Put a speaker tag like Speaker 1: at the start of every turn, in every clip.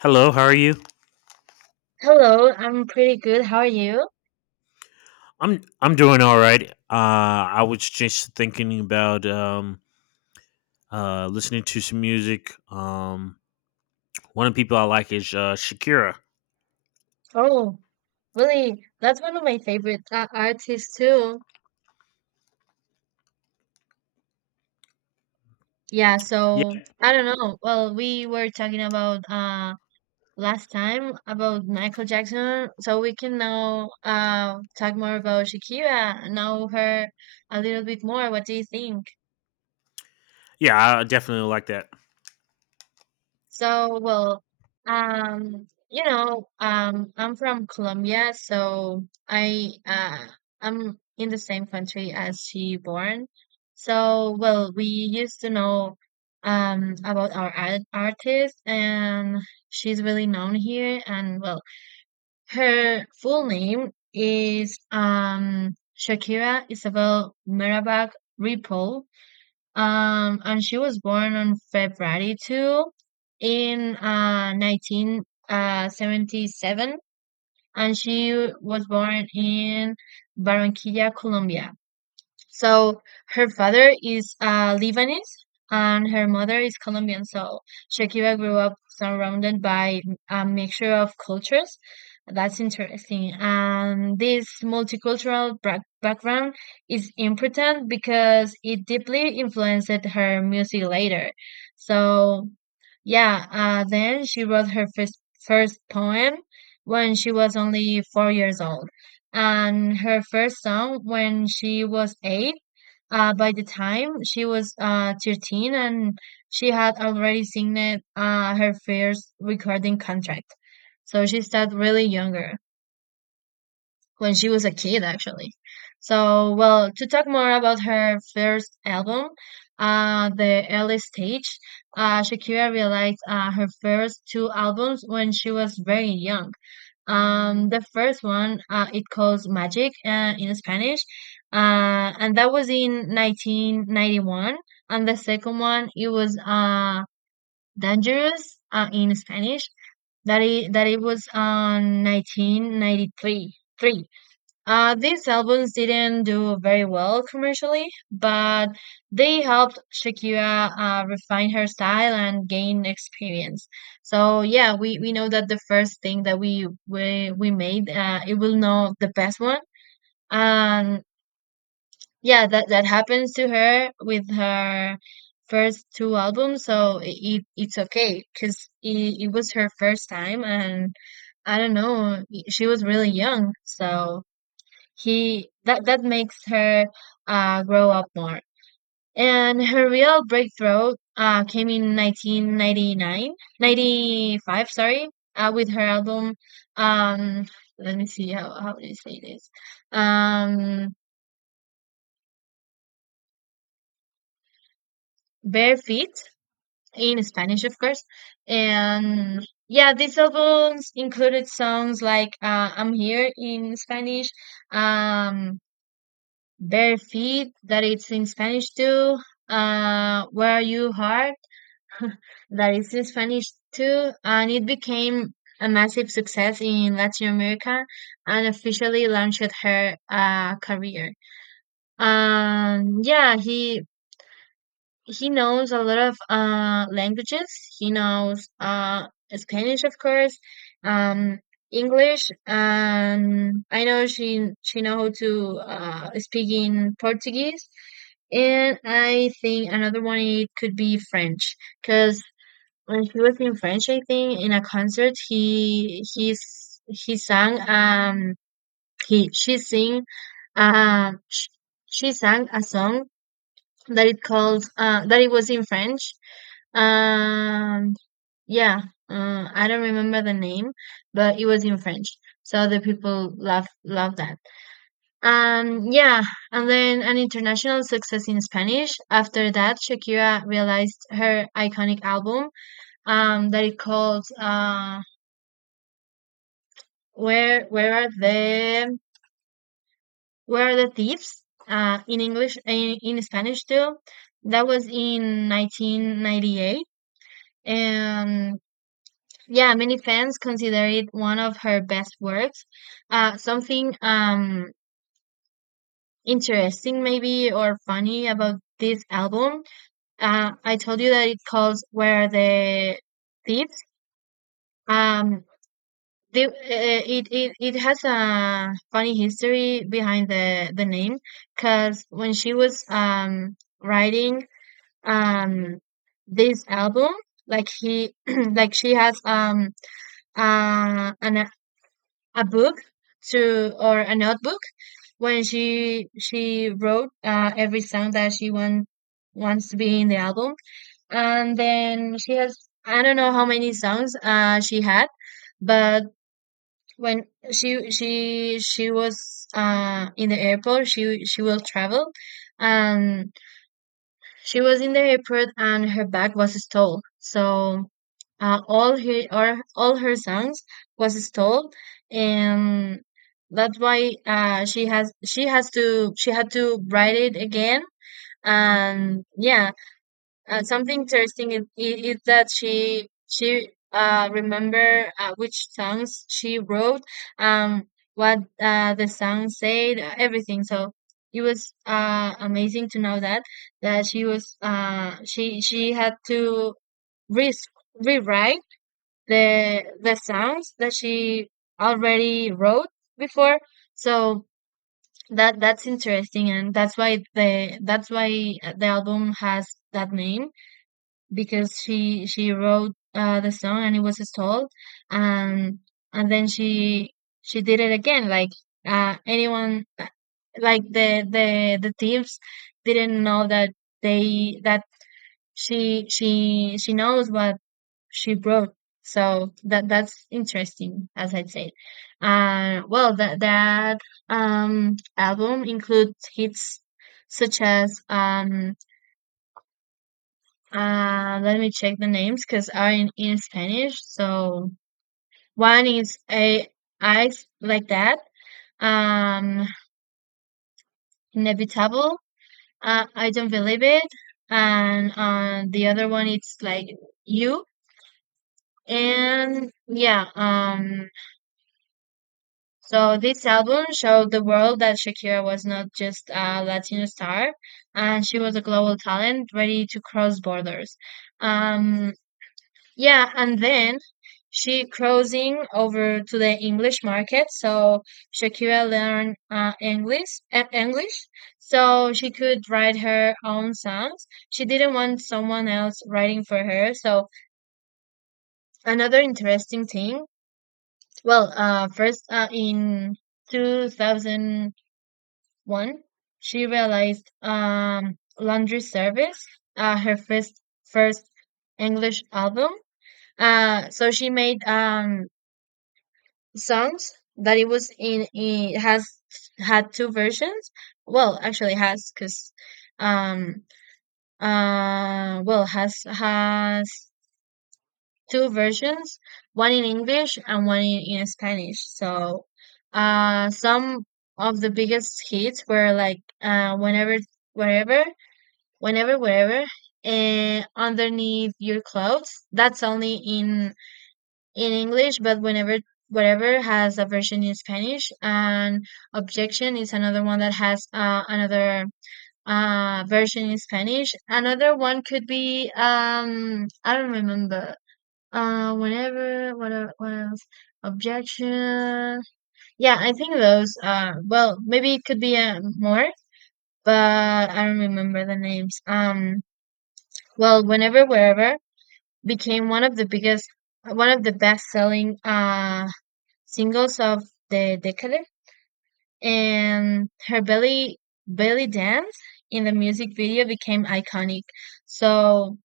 Speaker 1: Hello, how are you?
Speaker 2: Hello, I'm pretty good. How are you?
Speaker 1: I'm doing all right. I was just thinking about listening to some music. One of the people I like is Shakira.
Speaker 2: Oh, really? That's one of my favorite artists too. Yeah,
Speaker 1: Yeah,
Speaker 2: so I don't know. Well, we were talking about last time about Michael Jackson, so we can now talk more about Shakira, know her a little bit more. What do you think?
Speaker 1: yeah, I definitely like that.
Speaker 2: So, well, I'm from Colombia, so I'm in the same country as she born. So, well, we used to know about our artist, and she's really known here. And well, her full name is Shakira Isabel Mirabag Ripoll. And she was born on February 2nd in 1977, and she was born in Barranquilla, Colombia. So her father is Lebanese and her mother is Colombian. So Shakira grew up surrounded by a mixture of cultures. That's interesting. And this background is important because it deeply influenced her music later. So yeah, then she wrote her first poem when she was only 4 years old, and her first song when she was eight. By the time she was 13, and she had already signed her first recording contract. So she started really younger when she was a kid, actually. So, well, to talk more about her first album, the early stage, Shakira realized her first two albums when she was very young. The first one, it calls Magic in Spanish, and that was in 1991. And the second one, it was Dangerous in Spanish, that it was on 1993. These albums didn't do very well commercially, but they helped Shakira refine her style and gain experience. So yeah, we know that the first thing that we made, it will know the best one. And yeah, that happens to her with her first two albums. So it's okay because it was her first time, and I don't know, she was really young, so he that makes her grow up more. And her real breakthrough came in 95. Sorry, with her album. Um, Let me see how do you say this? Um, Bare Feet in Spanish, of course. And yeah, these albums included songs like "I'm Here" in Spanish, um, Bare feet, that it's in Spanish too. Where you heart, that it's in Spanish too. And it became a massive success in Latin America and officially launched her career. Yeah, he knows a lot of languages. He knows Spanish, of course, um, English, and I know she know how to speak in Portuguese. And I think another one it could be French, because when he was in French, I think in a concert he sang he she sing sh she sang a song that it calls that it was in French. And yeah, I don't remember the name, but it was in French. So the people love that. And yeah, and then an international success in Spanish. After that, Shakira realized her iconic album that it called "Where Where Are the "Where Are the Thieves?" In Spanish too. That was in 1998. And yeah, many fans consider it one of her best works. Something interesting, maybe, or funny about this album. I told you that it calls Where the Thieves. Um, it has a funny history behind the name because when she was writing um, this album, like she has an a book to or a notebook when she wrote every song that she want, wants to be in the album, and then she has I don't know how many songs she had. But when she was in the airport, she will travel, and she was in the airport and her bag was stole. So all her songs was stole, and that's why she had to write it again. And yeah, something interesting is that she remember which songs she wrote, um, what the song said, everything. So it was amazing to know that she was she had to re- rewrite the songs that she already wrote before. So that's interesting, and that's why the album has that name because she wrote the song and it was stalled, and then she did it again like anyone like the thieves didn't know that they that she knows what she wrote. So that's interesting, as I said. Well that that album includes hits such as let me check the names because are in Spanish. So one is a eyes like that. Um, inevitable. I don't believe it. And the other one it's like you. And yeah. So this album showed the world that Shakira was not just a Latino star, and she was a global talent ready to cross borders. Um Yeah, and then she crossing over to the English market, so Shakira learned English, so she could write her own songs. She didn't want someone else writing for her. So another interesting thing. Well, first in 2001, she realized laundry service, her first English album. So she made songs that it was in has had two versions. Well, actually has because um has two versions, one in English and one in Spanish. So some of the biggest hits were like wherever whenever wherever and underneath your clothes. That's only in English, but whenever whatever has a version in Spanish, and Objection is another one that has another version in Spanish. Another one could be I don't remember. What else? Objection. Yeah, I think those. Well, maybe it could be more, but I don't remember the names. Well, whenever wherever became one of the biggest, one of the best selling singles of the decade, and her belly dance in the music video became iconic. So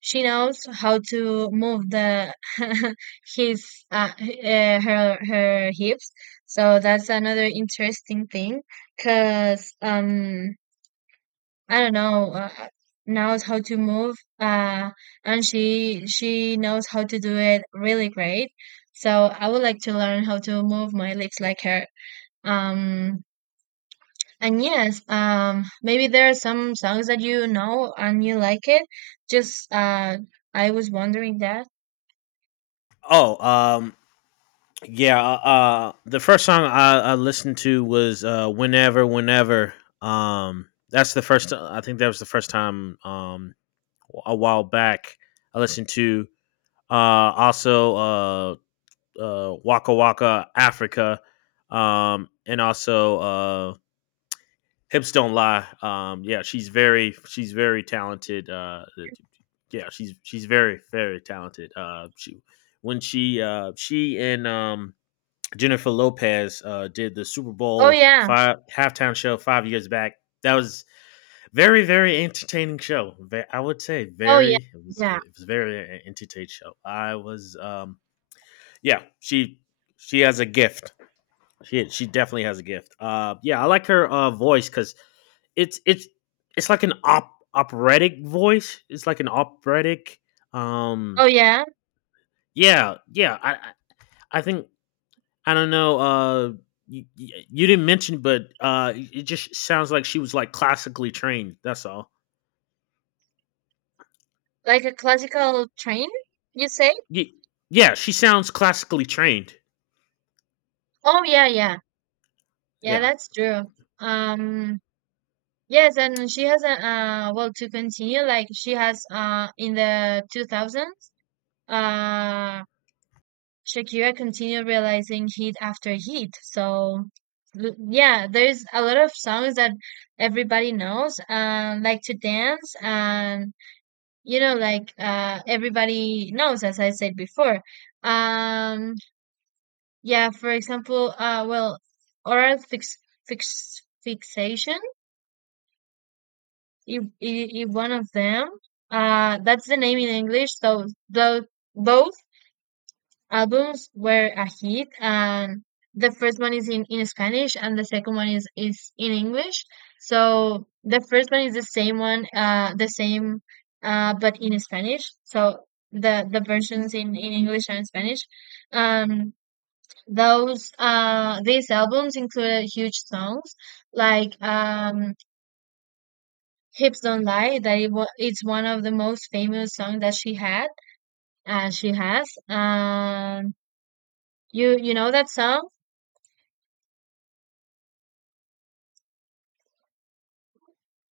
Speaker 2: she knows how to move the his her her hips. So that's another interesting thing, cause I don't know knows how to move and she knows how to do it really great. So I would like to learn how to move my lips like her. Um, and yes, maybe there are some songs that you know and you like it. Just I was wondering that.
Speaker 1: Oh, yeah. The first song I listened to was "Whenever, Whenever." That's the first. I think that was the first time a while back I listened to. Also, Waka Waka Africa, and also Hips Don't Lie. Yeah, she's very talented. Yeah, she's very very talented. She when she and Jennifer Lopez did the Super
Speaker 2: Oh,
Speaker 1: Bowl
Speaker 2: yeah.
Speaker 1: five halftime show 5 years back. That was very very entertaining show. I would say
Speaker 2: Oh, yeah.
Speaker 1: very it was
Speaker 2: Yeah.
Speaker 1: it was very entertaining show. I was Yeah, she has a gift. She definitely has a gift. Yeah, I like her voice because it's it's it's like an op operatic voice. It's like an operatic. Um,
Speaker 2: Oh, yeah.
Speaker 1: yeah, yeah. I think. I don't know. You didn't mention, but it just sounds like she was like classically trained. That's all.
Speaker 2: Like a classical train, you say?
Speaker 1: Ye- Yeah, she sounds classically trained.
Speaker 2: Oh, yeah, yeah. Yeah,
Speaker 1: Yeah.
Speaker 2: that's true. Um, yes, and she has a well, to continue, like she has in the 2000s. Uh Shakira continued realizing hit after hit. So yeah, there's a lot of songs that everybody knows, like to dance, and you know, like everybody knows, as I said before. Um, yeah, for example, well, oral fix fix fixation is one of them. That's the name in English. So those both albums were a hit, and the first one is in Spanish and the second one is in English. So the first one is the same one, the same, but in Spanish. So the versions in English and Spanish. Um, these albums included huge songs like, Hips Don't Lie, it's one of the most famous songs that she has. You know that song?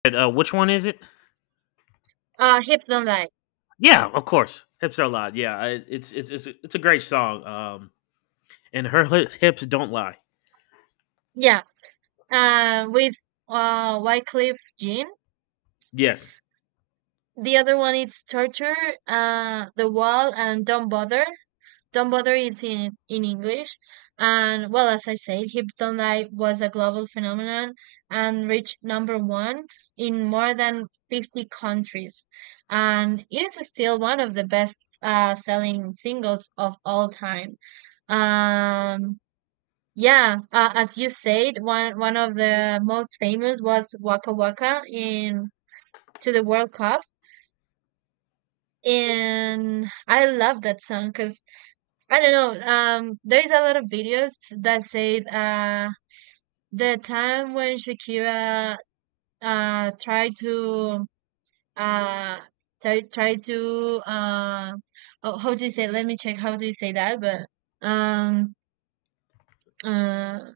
Speaker 1: And, which one is it?
Speaker 2: Hips Don't Lie.
Speaker 1: Yeah, of course. Hips Don't Lie. Yeah, it's a great song. And her hips don't lie.
Speaker 2: Yeah. With Wycliffe Jean.
Speaker 1: Yes.
Speaker 2: The other one is Torture, The Wall, and Don't Bother. Don't Bother is in English. And well, as I said, Hips Don't Lie was a global phenomenon and reached number one in more than 50 countries. And it is still one of the best selling singles of all time. Um, Yeah, as you said, one of the most famous was Waka Waka in to the World Cup, and I love that song because I don't know. There is a lot of videos that say the time when Shakira tried to uh try try to oh, how do you say? Let me check. How do you say that? But um uh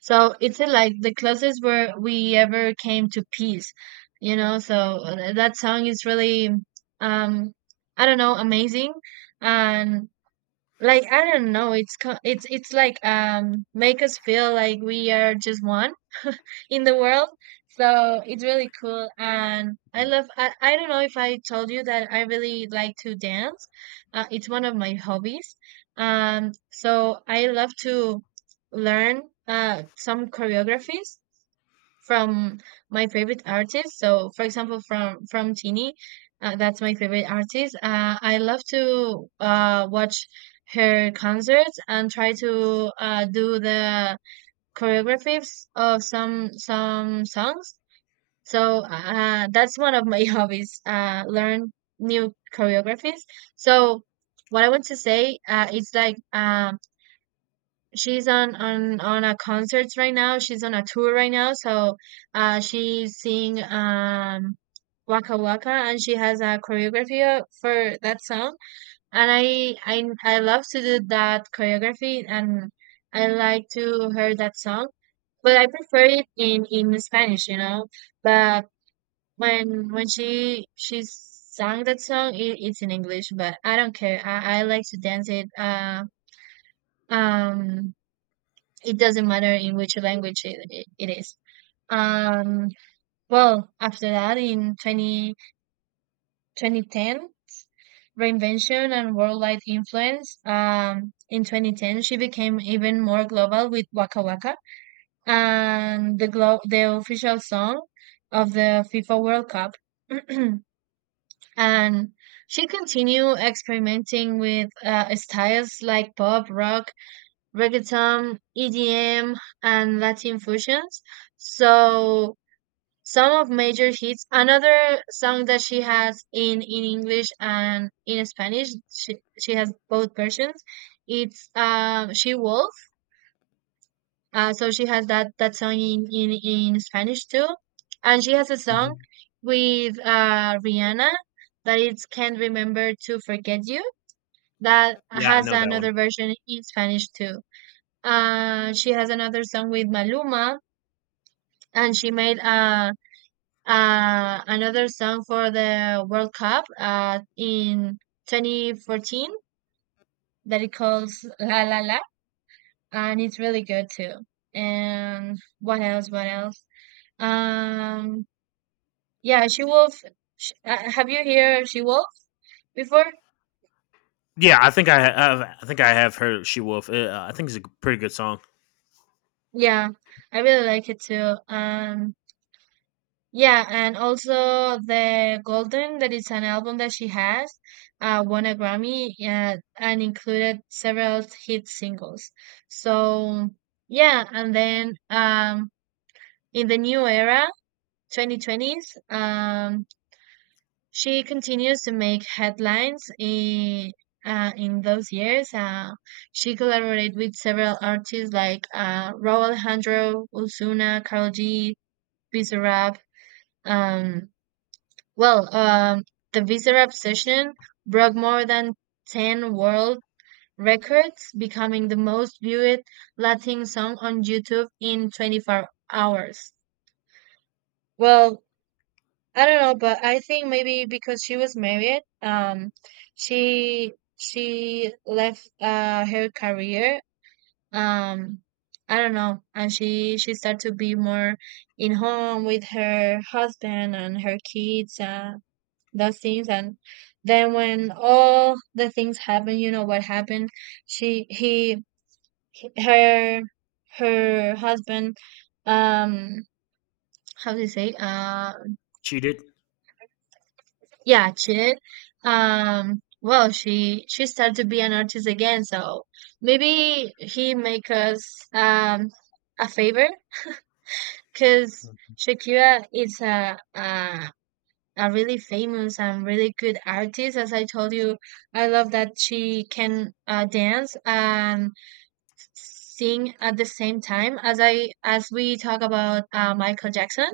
Speaker 2: So it's like the closest where we ever came to peace, you know. So that song is really, um, I don't know, amazing, and like I don't know, it's co- it's like make us feel like we are just one in the world. So it's really cool, and I love. I don't know if I told you that I really like to dance. It's one of my hobbies. So I love to learn some choreographies from my favorite artists. So, for example, from Tini, that's my favorite artist. I love to watch her concerts and try to do the choreographies of some songs. So that's one of my hobbies. Learn new choreographies. So what I want to say is like she's on a concerts right now. She's on a tour right now, so she's singing Waka Waka, and she has a choreography for that song. And I love to do that choreography, and I like to hear that song, but I prefer it in Spanish. But when she sang that song, it's in English, but I don't care. I like to dance it. Um it doesn't matter in which language it is. Um, well, after that, in 20 2010, reinvention and worldwide influence. In 2010, she became even more global with Waka Waka and the official song of the FIFA World Cup. And she continued experimenting with styles like pop, rock, reggaeton, EDM, and Latin fusions. So some of major hits. Another song that she has in English and in Spanish. She has both versions. It's She Wolf. So she has that song in Spanish too, and she has a song
Speaker 1: Mhm.
Speaker 2: with Rihanna that it's Can't Remember to Forget You that
Speaker 1: Yeah, I
Speaker 2: has
Speaker 1: know that one.
Speaker 2: another version in Spanish too. She has another song with Maluma, and she made another song for the World Cup in 2014 that it calls La La La, and it's really good too. And what else? What else? Um, yeah, She Wolf. Sh Have you heard She Wolf before?
Speaker 1: Yeah, I think I have. I think I have heard "She Wolf." I think it's a pretty good song.
Speaker 2: Yeah, I really like it too. Yeah, and also the Golden, that is an album that she has, won a Grammy and included several hit singles. So yeah, and then in the new era, 2020s, she continues to make headlines in those years. She collaborated with several artists like Raúl Alejandro, Ozuna, Karol G, Bizarrap. um Well, the visa obsession broke more than 10 world records, becoming the most viewed Latin song on YouTube in 24 hours. Well, I don't know, but I think maybe because she was married, she left her career. Um, I don't know, and she started to be more in home with her husband and her kids. Those things. And then when all the things happen, you know what happened. She he- her Her husband, um how do you say,
Speaker 1: Cheated.
Speaker 2: yeah, cheated. Well, she started to be an artist again. So maybe he make us a favor because Shakira is a really famous and really good artist. As I told you, I love that she can dance and sing at the same time. As we talk about Michael Jackson,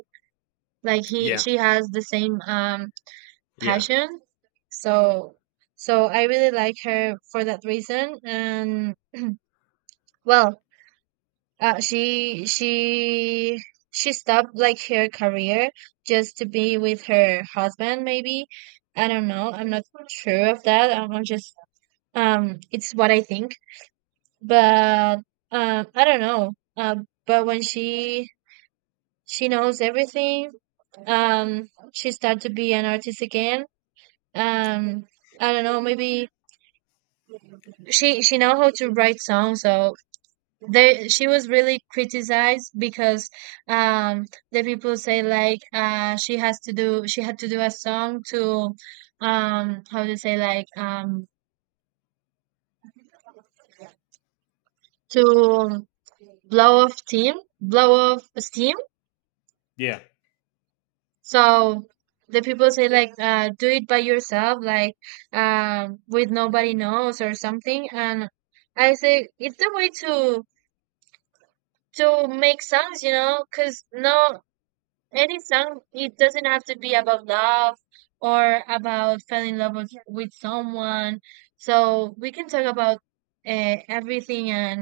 Speaker 2: like he
Speaker 1: Yeah,
Speaker 2: she has the same
Speaker 1: yeah,
Speaker 2: passion. So so I really like her for that reason. And well, Uh, she she she stopped like her career just to be with her husband, maybe. I don't know. I'm not so sure of that. I'm just, it's what I think. But I don't know. But when she knows everything, um, she started to be an artist again. Um, I don't know. Maybe she know how to write songs, so they she was really criticized because um the people say like she had to do a song to, how to say, like, to blow off steam, blow off steam.
Speaker 1: yeah,
Speaker 2: So the people say, like, do it by yourself, like, with nobody knows or something. And I say it's the way to make songs, you know, because no. Any song, it doesn't have to be about love or about falling in love with, someone. So we can talk about everything and,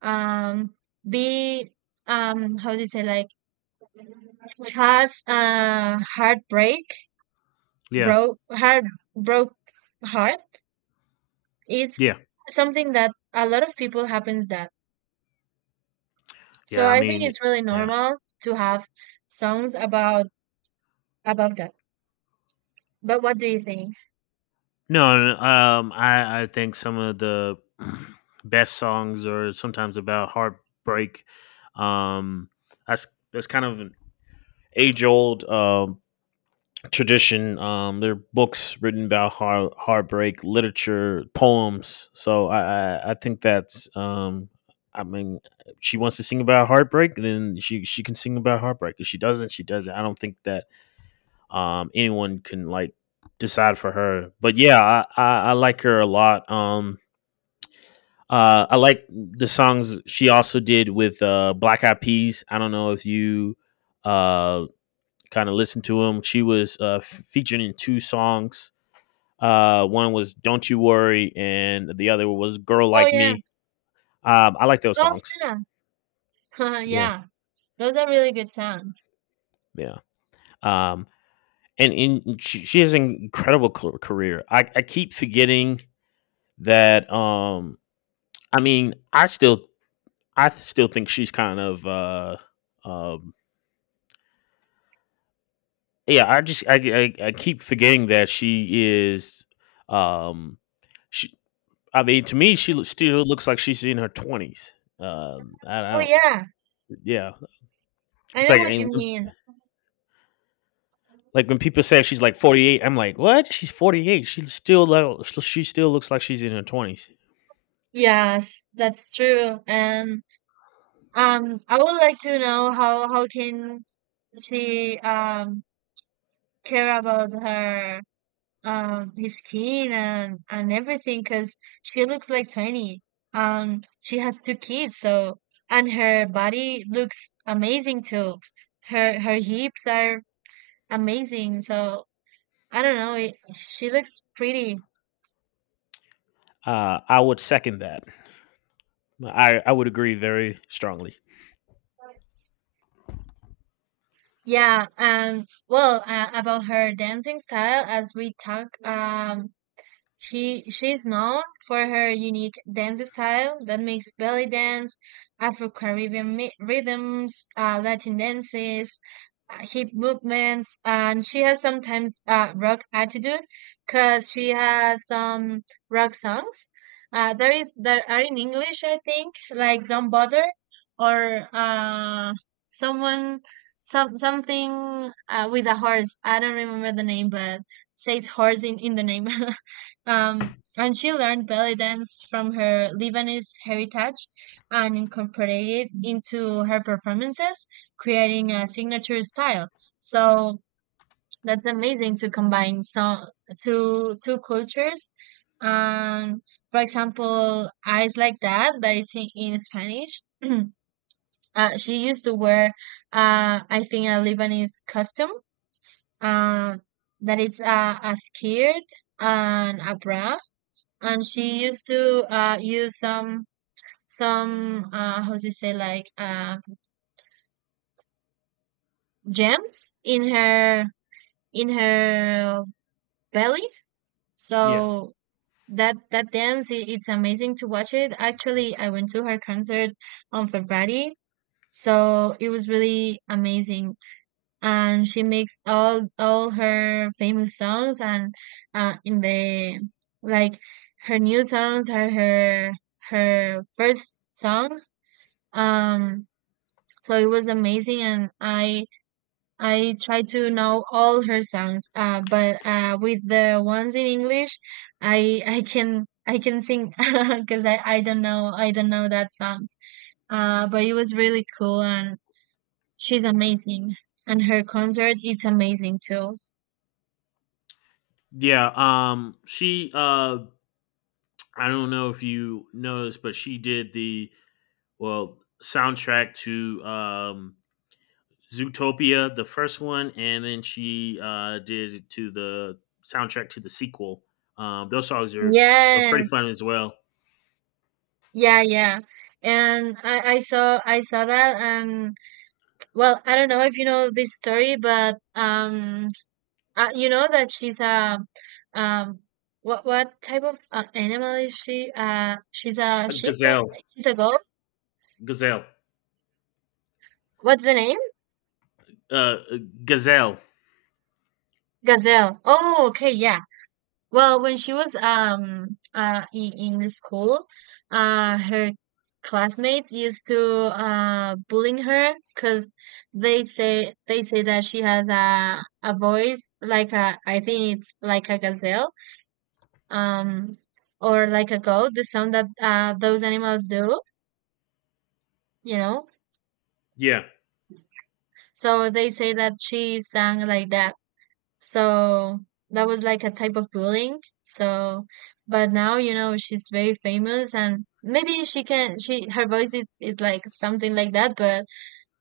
Speaker 2: um, be, how do you say, like, has a heartbreak,
Speaker 1: yeah,
Speaker 2: broke heart, broke heart. It's
Speaker 1: yeah,
Speaker 2: something that a lot of people happens that. So
Speaker 1: yeah. I
Speaker 2: I think
Speaker 1: mean,
Speaker 2: it's really
Speaker 1: yeah.
Speaker 2: normal to have songs about that. But what do you think?
Speaker 1: No, no, I think some of the best songs are sometimes about heartbreak. Um, that's that's kind of an age old tradition. There are books written about heartbreak, literature, poems. So I think that's. I mean, she wants to sing about heartbreak, then she can sing about heartbreak. If she doesn't, she doesn't. I don't think that anyone can like decide for her. But yeah, I like her a lot. I like the songs she also did with Black Eyed Peas. I don't know if you uh, kind of listened to them. She was featured in two songs. One was "Don't You Worry," and the other was "Girl
Speaker 2: Oh
Speaker 1: Like
Speaker 2: yeah.
Speaker 1: Me." I like those
Speaker 2: Oh
Speaker 1: songs.
Speaker 2: yeah,
Speaker 1: Yeah.
Speaker 2: yeah. Those are really good sounds.
Speaker 1: Yeah. Um, and she has an incredible career. I keep forgetting that. I mean, I still think she's kind of um, yeah. I just I keep forgetting that she is um, she. I mean, to me, she still looks like she's in her 20s. I
Speaker 2: Oh
Speaker 1: don't.
Speaker 2: yeah,
Speaker 1: Yeah,
Speaker 2: I
Speaker 1: it's
Speaker 2: know
Speaker 1: like
Speaker 2: what
Speaker 1: and
Speaker 2: you mean.
Speaker 1: Like when people say she's like 48, I'm like, what? She's 48. She still looks like she's in her 20s.
Speaker 2: Yes, that's true. And I would like to know how can she care about her, his skin and everything because she looks like 20. She has two kids, so and her body looks amazing too. Her hips are amazing. So I don't know. It, she looks pretty.
Speaker 1: I would second that. I would agree very strongly.
Speaker 2: Yeah. Well, about her dancing style, as we talk, she's known for her unique dance style that makes belly dance, Afro Caribbean rhythms, Latin dances. Hip movements, and she has sometimes rock attitude because she has some rock songs. There are in English, I think, like Don't Bother, or someone, something with a horse. I don't remember the name, but says horse in the name. And she learned belly dance from her Lebanese heritage and incorporated it into her performances, creating a signature style. So that's amazing to combine so two cultures. Um, for example, Eyes Like That, that is in Spanish. She used to wear, I think, a Lebanese costume. Uh, that it's a skirt and a bra. And she used to use some how to say, like, gems in her, in her belly.
Speaker 1: Yeah.
Speaker 2: So that dance, it's amazing to watch it. Actually, I went to her concert on February, so it was really amazing. And she makes all her famous songs, and in the, like, her new songs are her, first songs. Um, so it was amazing, and I tried to know all her songs. But with the ones in English, I I can sing because I don't know that songs. But it was really cool, and she's amazing, and her concert it's amazing too.
Speaker 1: Yeah. She I don't know if you noticed, but she did the well soundtrack to Zootopia, the first one, and then she did it to the soundtrack to the sequel. Those songs are pretty
Speaker 2: Yes,
Speaker 1: fun as well.
Speaker 2: yeah, yeah. And I saw that. And well, I don't know if you know this story, but you know that she's a, um what type of animal is she? She's a sheep.
Speaker 1: Gazelle.
Speaker 2: She's a goat.
Speaker 1: Gazelle.
Speaker 2: What's the name?
Speaker 1: Uh, Gazelle.
Speaker 2: Gazelle. Oh, okay, yeah. Well, when she was in school, her classmates used to bullying her because they say that she has a voice like a, I think it's like a gazelle, um or like a goat, the sound that those animals do, you know?
Speaker 1: Yeah,
Speaker 2: So they say that she sang like that. So that was like a type of bullying. So, but now, you know, she's very famous and maybe she can, she, her voice is like something like that, but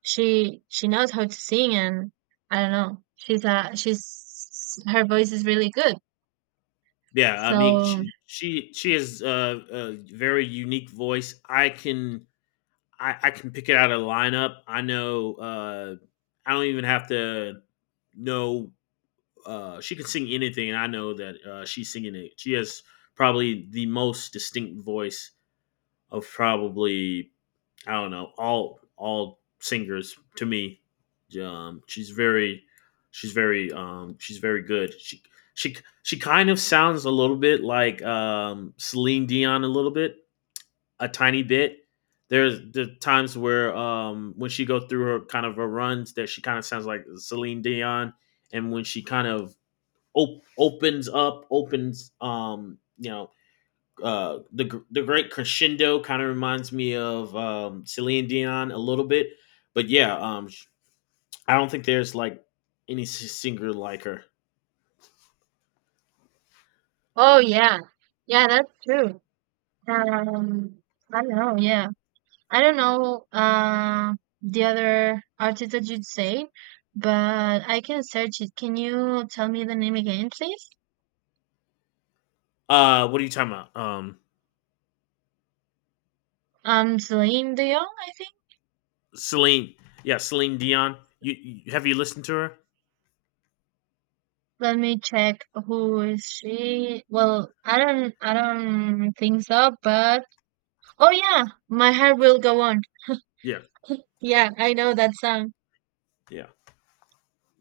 Speaker 2: she knows how to sing, and I don't know. Her voice is really good.
Speaker 1: yeah. I mean,
Speaker 2: So,
Speaker 1: she has a very unique voice. I can pick it out of the lineup. I know. I don't even have to know. She can sing anything, and I know that she's singing it. She has probably the most distinct voice of probably I don't know all singers to me. Um, she's very she's very good. She she kind of sounds a little bit like Celine Dion a little bit, a tiny bit. There's the times where when she go through her kind of her runs that she kind of sounds like Celine Dion, and when she kind of opens up, opens you know the great crescendo kind of reminds me of Celine Dion a little bit, but yeah, I don't think there's like any singer like her.
Speaker 2: oh yeah. Yeah, that's true. Um, I don't know. Yeah. I don't know the other artist that you'd say, but I can search it. Can you tell me the name again, please?
Speaker 1: What are you talking about?
Speaker 2: Celine Dion, I think.
Speaker 1: Celine, yeah, Celine Dion. You have you listened to her?
Speaker 2: Let me check who is she. Well, I don't think so. But oh yeah, My Heart Will Go On.
Speaker 1: Yeah,
Speaker 2: Yeah, I know that song.
Speaker 1: yeah,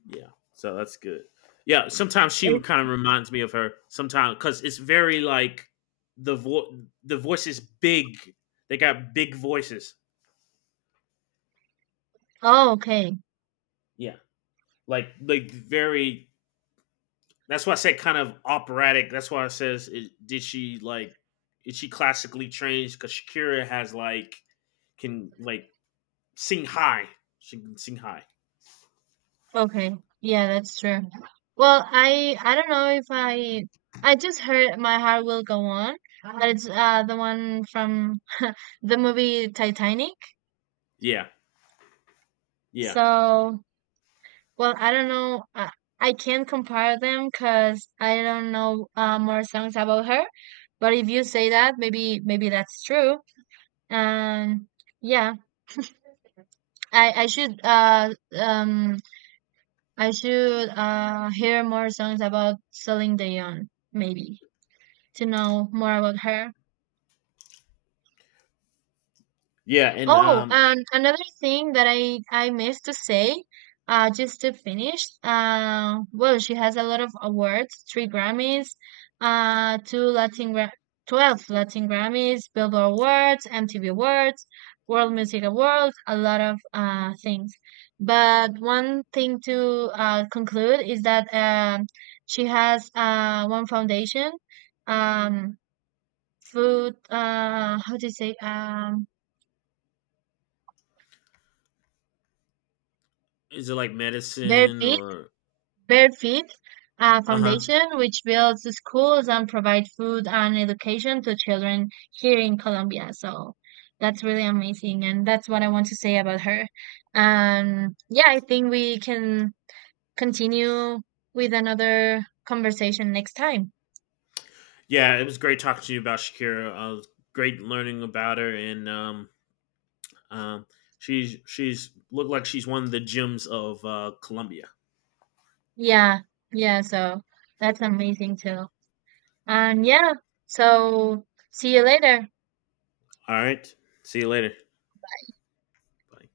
Speaker 1: yeah. So that's good. Yeah, sometimes she would
Speaker 2: It-
Speaker 1: kind of reminds me of her. Sometimes because it's very like the voice is big. They got big voices.
Speaker 2: oh, okay.
Speaker 1: Yeah, like very That's why I said kind of operatic. That's why I says, did she like, is she classically trained? Because Shakira can like sing high. She can sing high.
Speaker 2: Okay. Yeah, that's true. Well, I don't know if I just heard My Heart Will Go On, but it's the one from the movie Titanic.
Speaker 1: Yeah. Yeah.
Speaker 2: So, well, I don't know. I can't compare them because I don't know more songs about her. But if you say that, maybe that's true. Um, yeah, I I should uh um I should hear more songs about Celine Dion, maybe. To know more about her.
Speaker 1: Yeah. And
Speaker 2: Oh, and another thing that I missed to say, just to finish, well, she has a lot of awards: three Grammys, uh, two Latin Gra- 12 Latin Grammys, Billboard Awards, MTV Awards, World Music Awards, a lot of things. But one thing to conclude is that she has one foundation. Um, Food, how to say,
Speaker 1: is it like medicine
Speaker 2: Barefoot,
Speaker 1: or?
Speaker 2: Barefoot
Speaker 1: Uh huh.
Speaker 2: Foundation, which builds schools and provide food and education to children here in Colombia. So that's really amazing, and that's what I want to say about her. Yeah, I think we can continue with another conversation next time.
Speaker 1: Yeah. It was great talking to you about Shakira. Great learning about her. And um, she's looked like she's one of the gems of Columbia.
Speaker 2: Yeah, yeah. So that's amazing too. And
Speaker 1: Yeah.
Speaker 2: yeah, so see you later.
Speaker 1: All right. See you later. Bye.